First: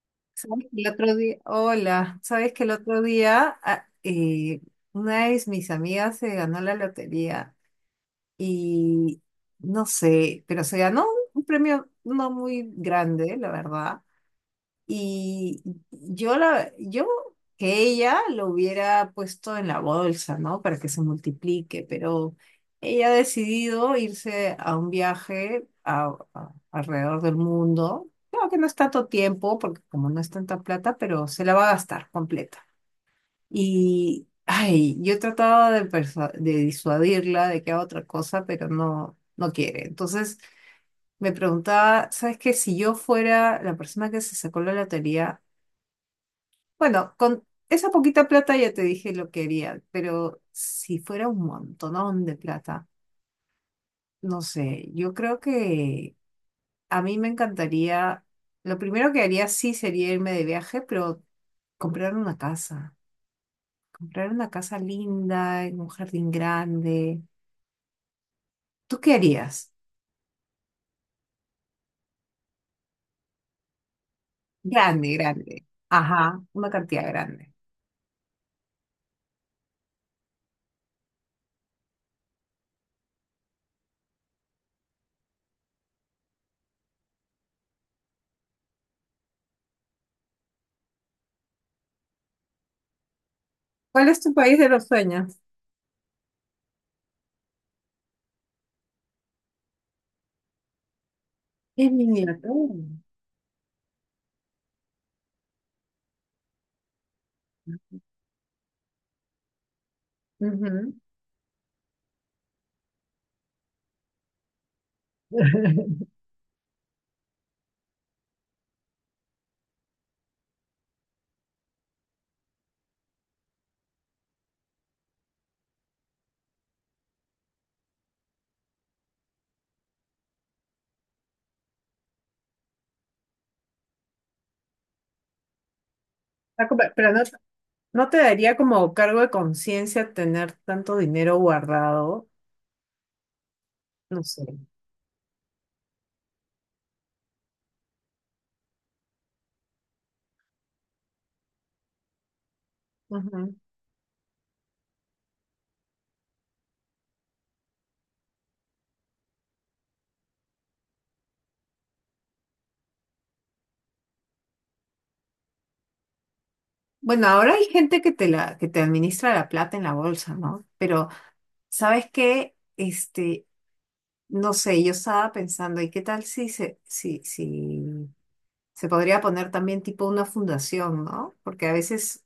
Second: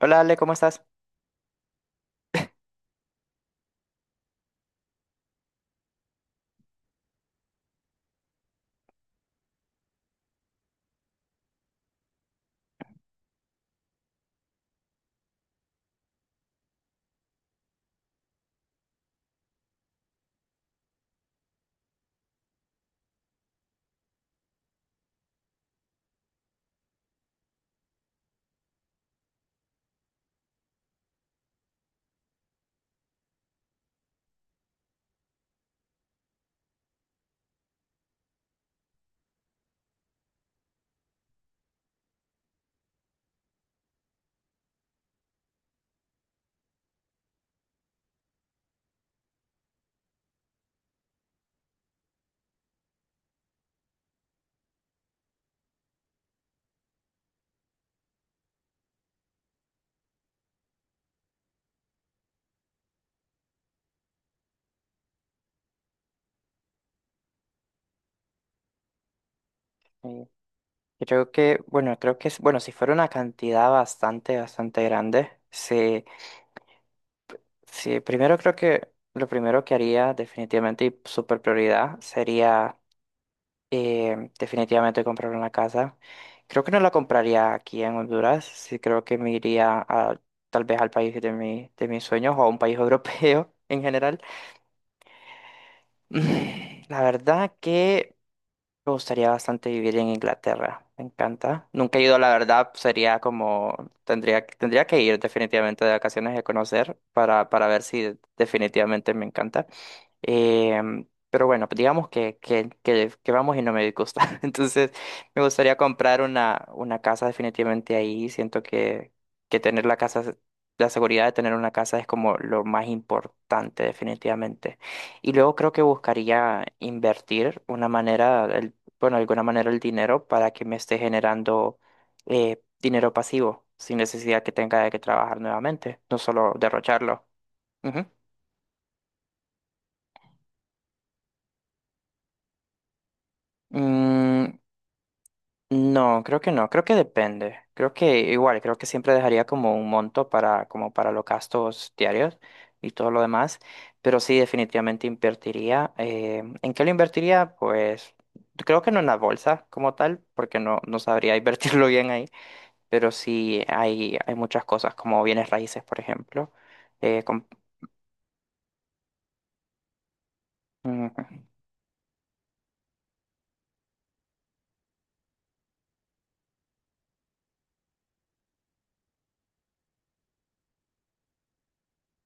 Hola Ale, ¿cómo Sabes que estás? El otro día, Hola, sabes que el otro día, una de mis amigas se ganó la lotería y no sé, pero se ganó un premio no muy grande, la verdad. Y yo que ella lo hubiera puesto en la bolsa, ¿no? Para que se multiplique, pero ella ha decidido irse a un viaje alrededor del mundo. Claro que no es tanto tiempo, porque como no es tanta plata, pero se la va a gastar completa. Y, ay, yo he tratado de disuadirla de que haga otra cosa, pero no, no quiere. Entonces me preguntaba, ¿sabes qué? Si yo fuera la persona que se sacó la lotería, bueno, con esa poquita plata ya te dije lo que haría, pero si fuera un montonón de plata, no sé, yo creo que a mí me encantaría, lo primero que haría sí sería irme de viaje, pero comprar una casa, comprar una casa linda, en un jardín grande. ¿Tú qué harías? Eh, creo que, bueno, creo que, bueno, si fuera una cantidad bastante Grande, grande, grande. Ajá, una cantidad grande. sí, primero creo que lo primero que haría definitivamente y super prioridad sería definitivamente comprar una casa. Creo que no la compraría aquí en Honduras, sí creo que me iría a, tal vez al país de mi, de mis sueños o a un país europeo en ¿Cuál general. es tu país de los sueños? La verdad me gustaría bastante vivir en Inglaterra, me encanta. Es Nunca he ido, la verdad, miniatura. sería como, tendría que ir definitivamente de vacaciones y a conocer para ver si definitivamente me encanta. Ujú. Pero bueno, pues digamos que vamos y no me disgusta. Entonces, me gustaría comprar una casa definitivamente ahí. Siento que tener la casa, la seguridad de tener una casa es como lo más importante definitivamente. Y luego creo que buscaría invertir una manera, bueno, de alguna manera el dinero para que me esté generando dinero pasivo, sin necesidad que tenga de que trabajar nuevamente, no solo Pero no, derrocharlo. Ujú. ¿no te daría como cargo de conciencia tener tanto dinero guardado? No sé. Mm, No, creo que no, creo que depende. Creo que igual, creo que siempre dejaría como un monto para, como para los gastos diarios y todo lo Ujú. demás, pero sí definitivamente invertiría. ¿En qué lo invertiría? Pues creo que no en la bolsa como tal, porque no, no sabría invertirlo bien ahí, pero sí hay muchas cosas como bienes raíces, por ejemplo. eh, Bueno, com- ahora hay gente que te la, que te administra la plata en la bolsa, ¿no? Pero, Ujú, ¿sabes qué? Este, no sé, yo estaba pensando, ¿y qué tal si se podría poner también tipo una fundación, ¿no? Porque a veces,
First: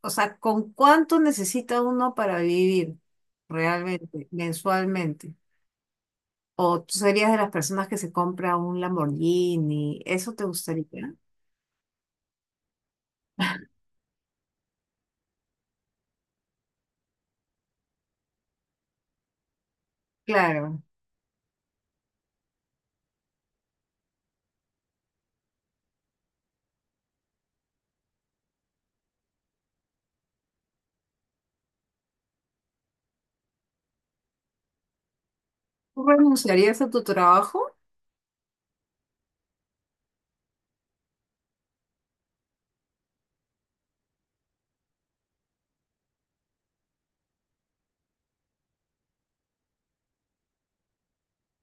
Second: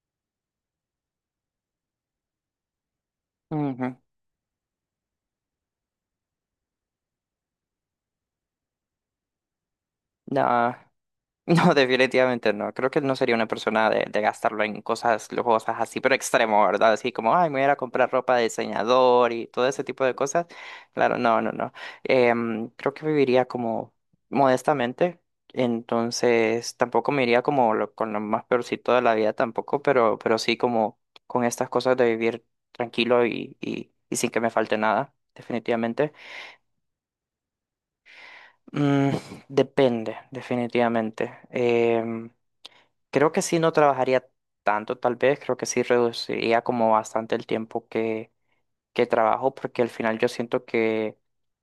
o sea, ¿con cuánto necesita uno para vivir ujú. realmente, mensualmente? ¿O tú serías de las personas que se compra un Lamborghini? ¿Eso te No. gustaría? No, definitivamente no. Creo que no sería una persona de gastarlo en cosas lujosas así, pero extremo, ¿verdad? Así como, ay, me voy a ir a comprar ropa de diseñador y todo ese tipo de cosas. Claro. Claro, no, no, no. Creo que viviría como modestamente, entonces tampoco me iría como con lo más peorcito de la vida tampoco, pero sí como con estas cosas de vivir tranquilo y sin que me falte nada, ¿Tú definitivamente. renunciarías a tu trabajo? Mm, depende, definitivamente. Creo que sí no trabajaría tanto, tal vez, creo que sí reduciría como bastante el tiempo que trabajo, porque al final yo siento que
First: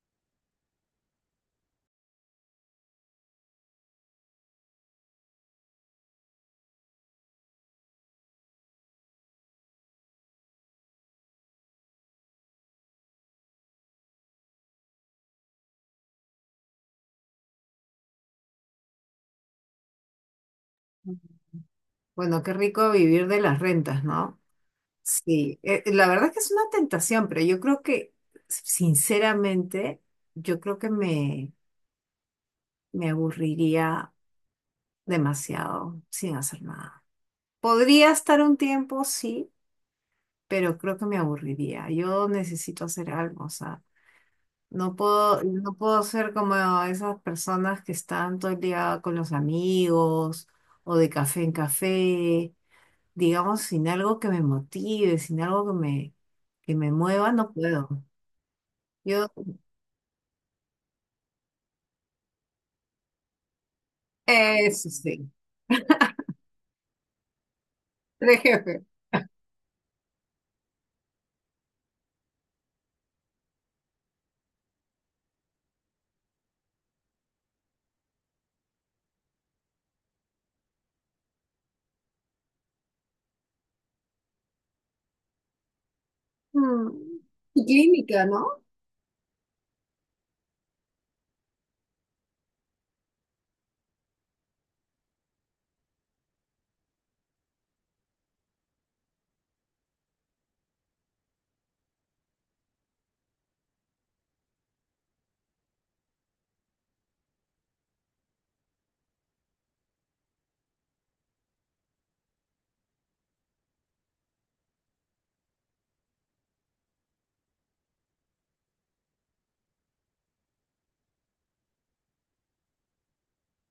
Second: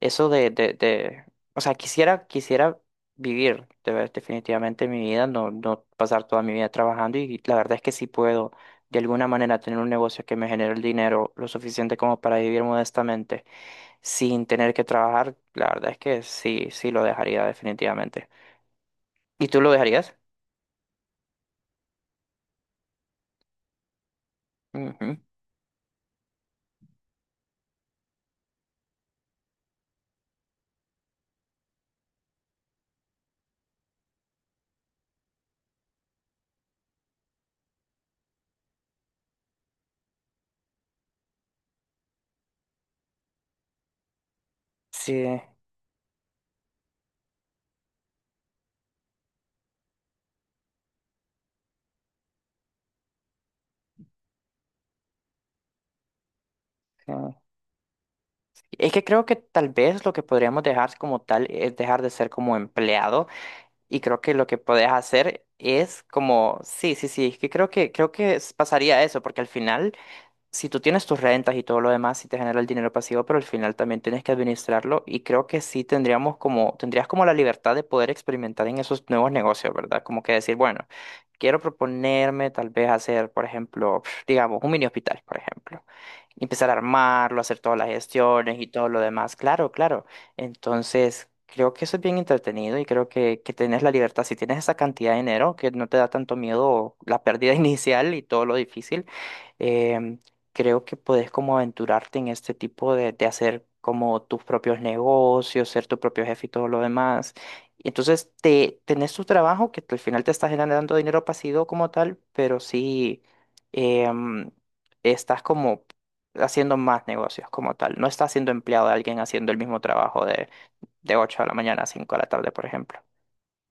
eso o sea, quisiera vivir de definitivamente mi vida, no, no pasar toda mi vida trabajando y la verdad es que sí puedo de alguna manera tener un negocio que me genere el dinero lo suficiente como para vivir modestamente sin tener que trabajar, la verdad es que sí, sí lo dejaría definitivamente. ¿Y tú lo dejarías? Bueno, qué rico vivir de las rentas, ¿no? Ujú. Sí, la verdad es que es una tentación, pero yo creo que, sinceramente, yo creo que me aburriría demasiado sin hacer nada. Podría estar un tiempo, sí, pero creo que me aburriría. Yo necesito hacer algo, o sea, no Sí. puedo, no puedo ser como esas personas que están todo el día con los amigos o de café en café, digamos, sin algo que me motive, sin algo que me Sí. mueva, no puedo. Es que creo Yo, que tal vez lo que podríamos dejar como tal es dejar de ser como empleado y creo que lo que podés Eso sí, hacer es como, sí, sí, sí, es que creo que creo que tres jefes. pasaría eso porque al final si tú tienes tus rentas y todo lo demás, sí te genera el dinero pasivo, pero al final también tienes que administrarlo y creo que sí tendríamos como, tendrías como la libertad de poder experimentar en esos nuevos negocios, ¿verdad? Como que decir, bueno, quiero proponerme tal vez hacer, por ejemplo, digamos, un mini hospital, por ejemplo. Y empezar a Mm, armarlo, hacer Y todas las clínica, gestiones ¿no? y todo lo demás. Claro, claro. Entonces, creo que eso es bien entretenido y creo que tienes la libertad. Si tienes esa cantidad de dinero, que no te da tanto miedo la pérdida inicial y todo lo difícil, em, creo que puedes como aventurarte en este tipo de hacer como tus propios negocios, ser tu propio jefe y todo lo demás. Y entonces te, tenés tu trabajo que al final te está generando dinero pasivo como tal, pero sí em, estás como haciendo más negocios como tal. No estás siendo empleado de alguien haciendo el mismo trabajo de 8 de la mañana a 5 de la tarde, por ejemplo.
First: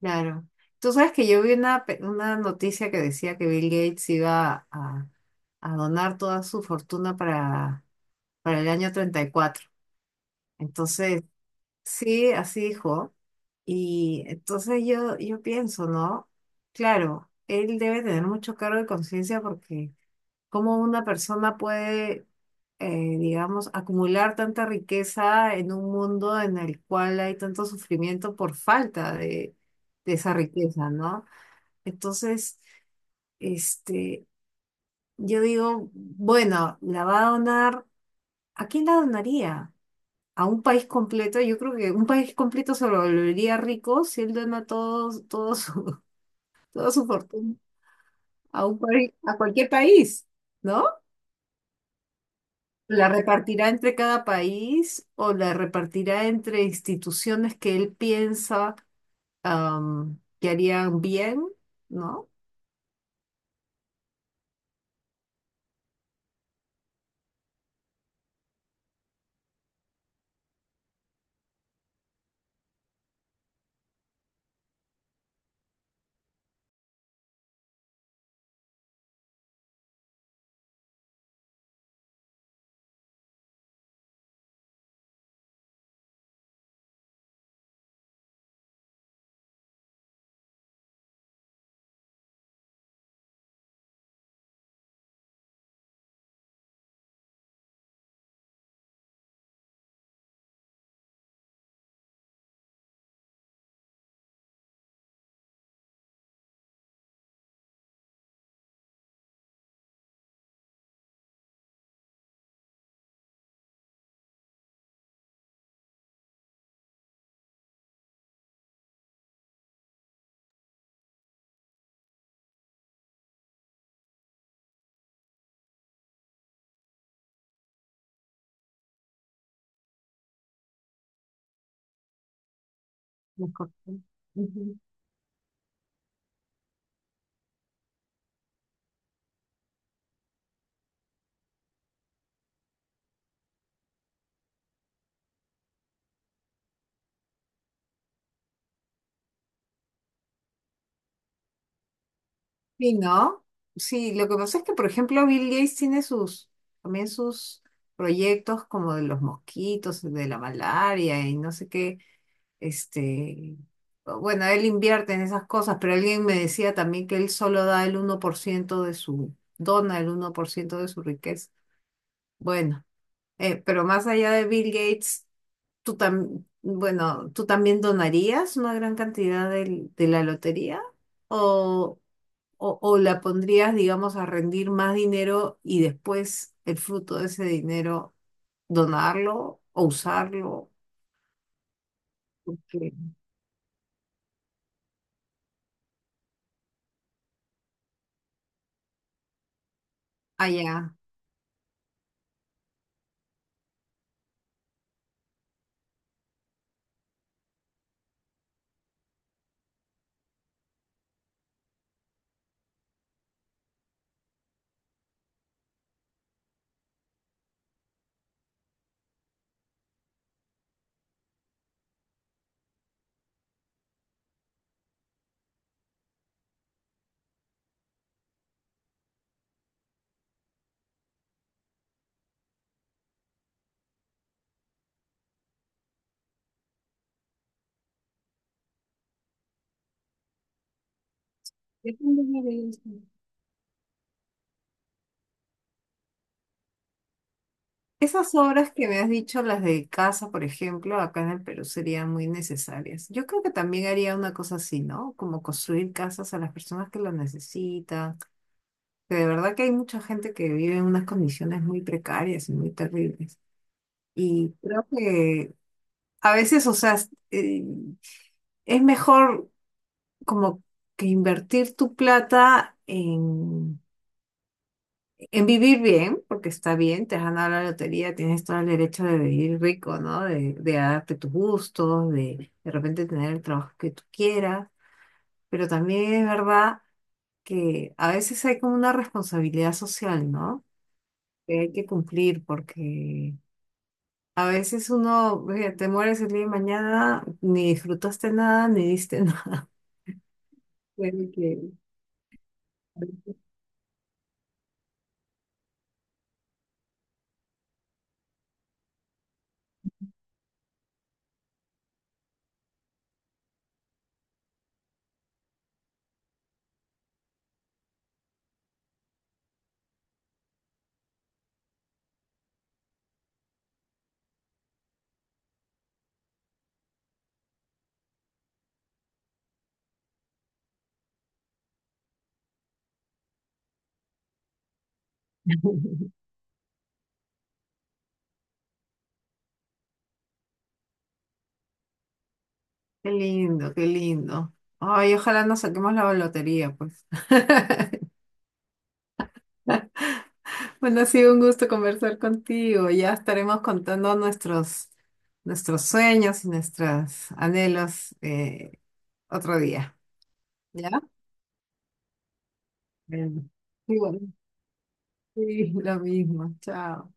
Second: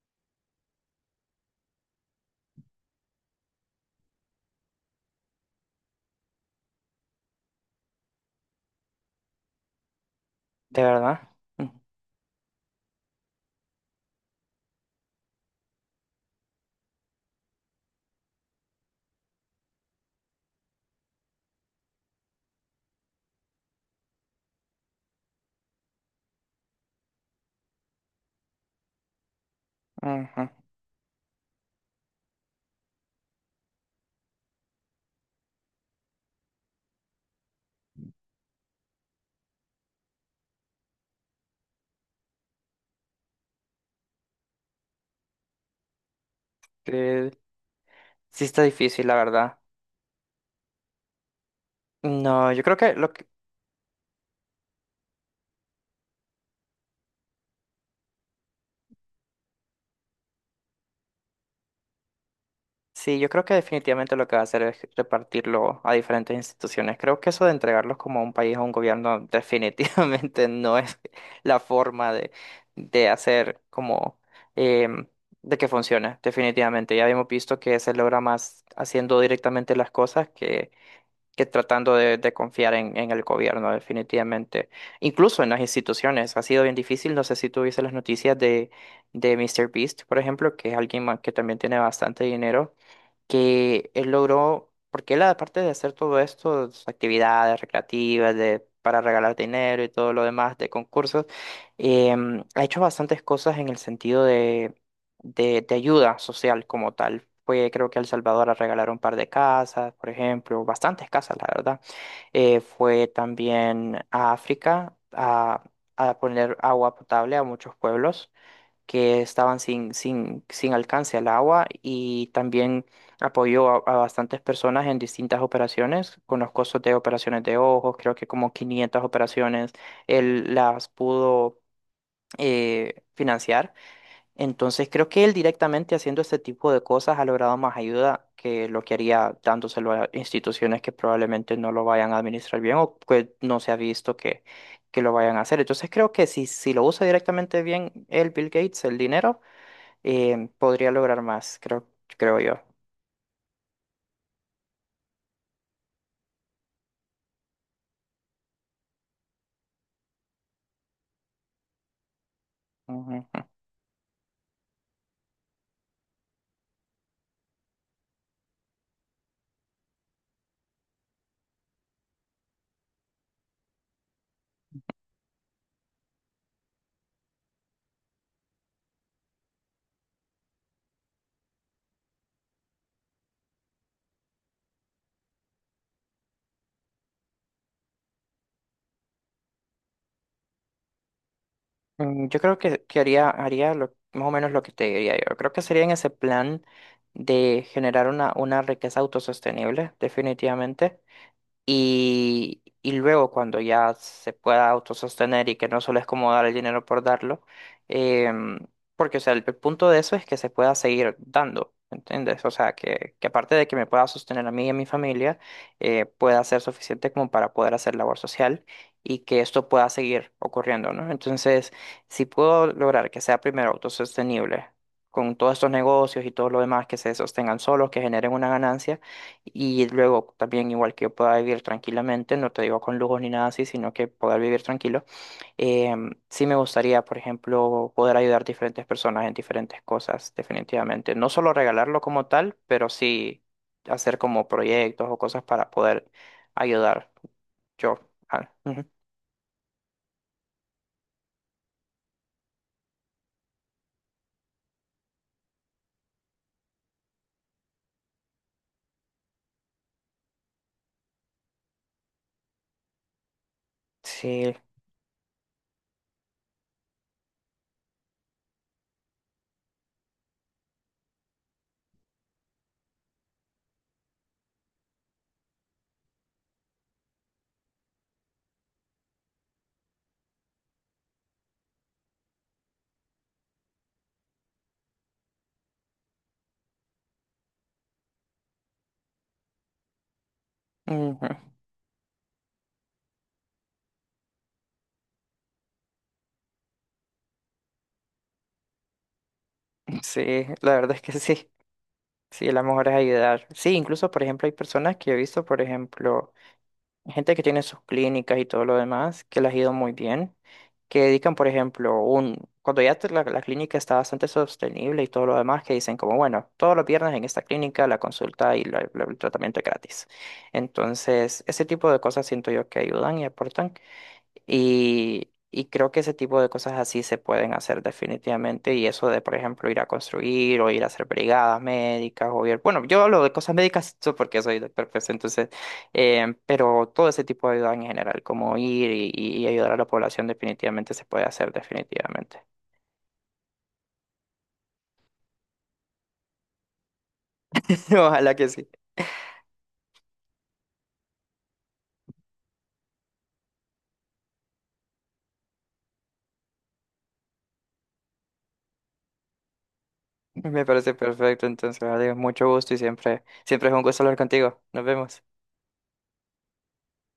Claro. Tú sabes que yo vi una noticia que decía que Bill Gates iba a donar toda su fortuna para el año treinta y cuatro. ¿De Entonces, verdad? Mm, sí, así dijo. Y entonces yo pienso, ¿no? Claro, él debe tener mucho cargo de conciencia porque cómo una persona puede, digamos, acumular tanta riqueza en un mundo en el cual hay tanto sufrimiento por falta de esa ujú. riqueza, ¿no? Entonces, este, yo digo, bueno, la va a donar, ¿a quién la donaría? A un país completo. Yo creo que un país completo se lo volvería rico si él dona toda su Eh, fortuna sí está a un difícil, país, la a verdad. cualquier país, ¿no? No, yo creo que La lo, repartirá entre cada país o la repartirá entre instituciones que él piensa, que harían bien, ¿no? Sí, yo creo que definitivamente lo que va a hacer es repartirlo a diferentes instituciones. Creo que eso de entregarlos como a un país, a un gobierno, definitivamente no es la forma de hacer como em, de que funcione, definitivamente. Ya hemos visto que se logra más haciendo directamente las cosas que tratando de confiar en el gobierno, definitivamente. Incluso en las instituciones. Ha sido bien difícil. No sé si tuviste las noticias de Mr. Beast, por ejemplo, que es alguien que también tiene bastante dinero que él logró, porque él aparte de hacer todo esto, sus actividades recreativas, de, para regalar dinero y todo lo demás, de concursos, ha hecho bastantes cosas en el sentido de ayuda social como tal. Fue, creo que a El Salvador a regalar un par de casas, por ejemplo, bastantes casas, la verdad. Fue también a África a poner agua potable a muchos pueblos que estaban sin, sin, sin alcance al agua y también apoyó a bastantes personas en distintas operaciones, con los costos de operaciones de ojos, creo que como 500 operaciones, él las pudo Mejor. financiar. Ujú. Entonces creo que él directamente haciendo este tipo de cosas ha logrado más ayuda que lo que haría dándoselo a instituciones que probablemente no lo vayan a administrar bien o que no se ha visto que lo vayan a hacer. Entonces creo que si, si lo usa directamente bien el Bill Gates, el dinero, podría lograr más, creo, creo yo. Sí, ¿no? Sí, lo que pasa es que, por ejemplo, Bill Gates tiene también sus proyectos como de los mosquitos, de la malaria y no sé qué. Ujú. Este, bueno, él invierte en esas cosas, pero alguien me decía también que él solo da el 1% de su, dona el 1% de su riqueza. Bueno, pero más allá de Bill Gates, bueno, ¿tú también donarías una gran cantidad de la lotería? ¿O, o la pondrías, digamos, a rendir más dinero y después el fruto de ese dinero donarlo o usarlo? Yo creo Que- que haría más o menos lo que te diría yo. Creo que sería en ese plan de generar una riqueza autosostenible, Ah, ya. definitivamente. Y luego cuando ya se pueda autosostener y que no solo es como dar el dinero por darlo, em, porque o sea, el punto de eso es que se pueda seguir dando, ¿entiendes? O sea, que aparte de que me pueda sostener a mí y a mi familia, pueda ser suficiente como para poder hacer labor social y que esto pueda seguir ocurriendo, ¿no? Entonces, si puedo lograr que sea primero autosostenible. Con todos estos negocios y todo lo demás que se sostengan solos, que generen una ganancia, y luego también igual que yo pueda vivir tranquilamente, no te digo con lujos ni nada así, sino que poder vivir tranquilo. Sí me gustaría, por ejemplo, poder ayudar a diferentes personas en diferentes cosas, definitivamente. No solo regalarlo Depende como de tal, pero eso. sí hacer como proyectos o cosas para poder ayudar yo. Esas Ah, obras ujú. que me has dicho, las de casa, por ejemplo, acá en el Perú serían muy necesarias. Yo creo que también haría una cosa así, ¿no? Como construir casas a las personas que lo necesitan. Que de verdad que hay mucha gente que vive en unas condiciones muy precarias y muy terribles. Sí, Y creo que a veces, o sea, es mejor como que invertir tu plata en vivir bien, porque está bien, te has ganado la lotería, tienes todo el derecho de vivir rico, ¿no? De darte tus gustos, de repente tener el trabajo que tú quieras, pero también es verdad que a veces hay como una responsabilidad social, ¿no? ujú. Que hay que cumplir porque a veces uno, oye, te mueres el día de mañana, ni disfrutaste nada, ni diste nada. Sí, la verdad es que Bueno, sí. Sí, la mejor es ayudar. Sí, incluso, por ejemplo, hay personas que he visto, por ejemplo gente que tiene sus clínicas y todo lo demás, que les ha ido muy bien, que dedican, por ejemplo, un, cuando ya la clínica está bastante sostenible y todo lo demás, que dicen como, bueno, todos los viernes en esta clínica la consulta y el tratamiento es gratis. Entonces, ese tipo de cosas siento yo que ayudan y aportan. Y creo que ese tipo de cosas así se pueden hacer definitivamente. Y eso de, por ejemplo, ir a construir o ir a hacer brigadas médicas o ir... Bueno, yo hablo de cosas médicas porque soy doctor, pues entonces... pero todo ese tipo de ayuda en general, como ir y ayudar a la población definitivamente se puede hacer definitivamente. qué lindo, qué lindo. Ay, ojalá nos saquemos la lotería, pues. Ojalá que sí. Bueno, ha sido un gusto conversar contigo. Ya estaremos contando nuestros sueños y nuestros anhelos, otro día. Me ¿Ya? parece perfecto. Entonces, adiós, mucho gusto y siempre, Bueno. siempre es un gusto hablar Igual. contigo. Nos vemos. Sí, lo mismo. Chao.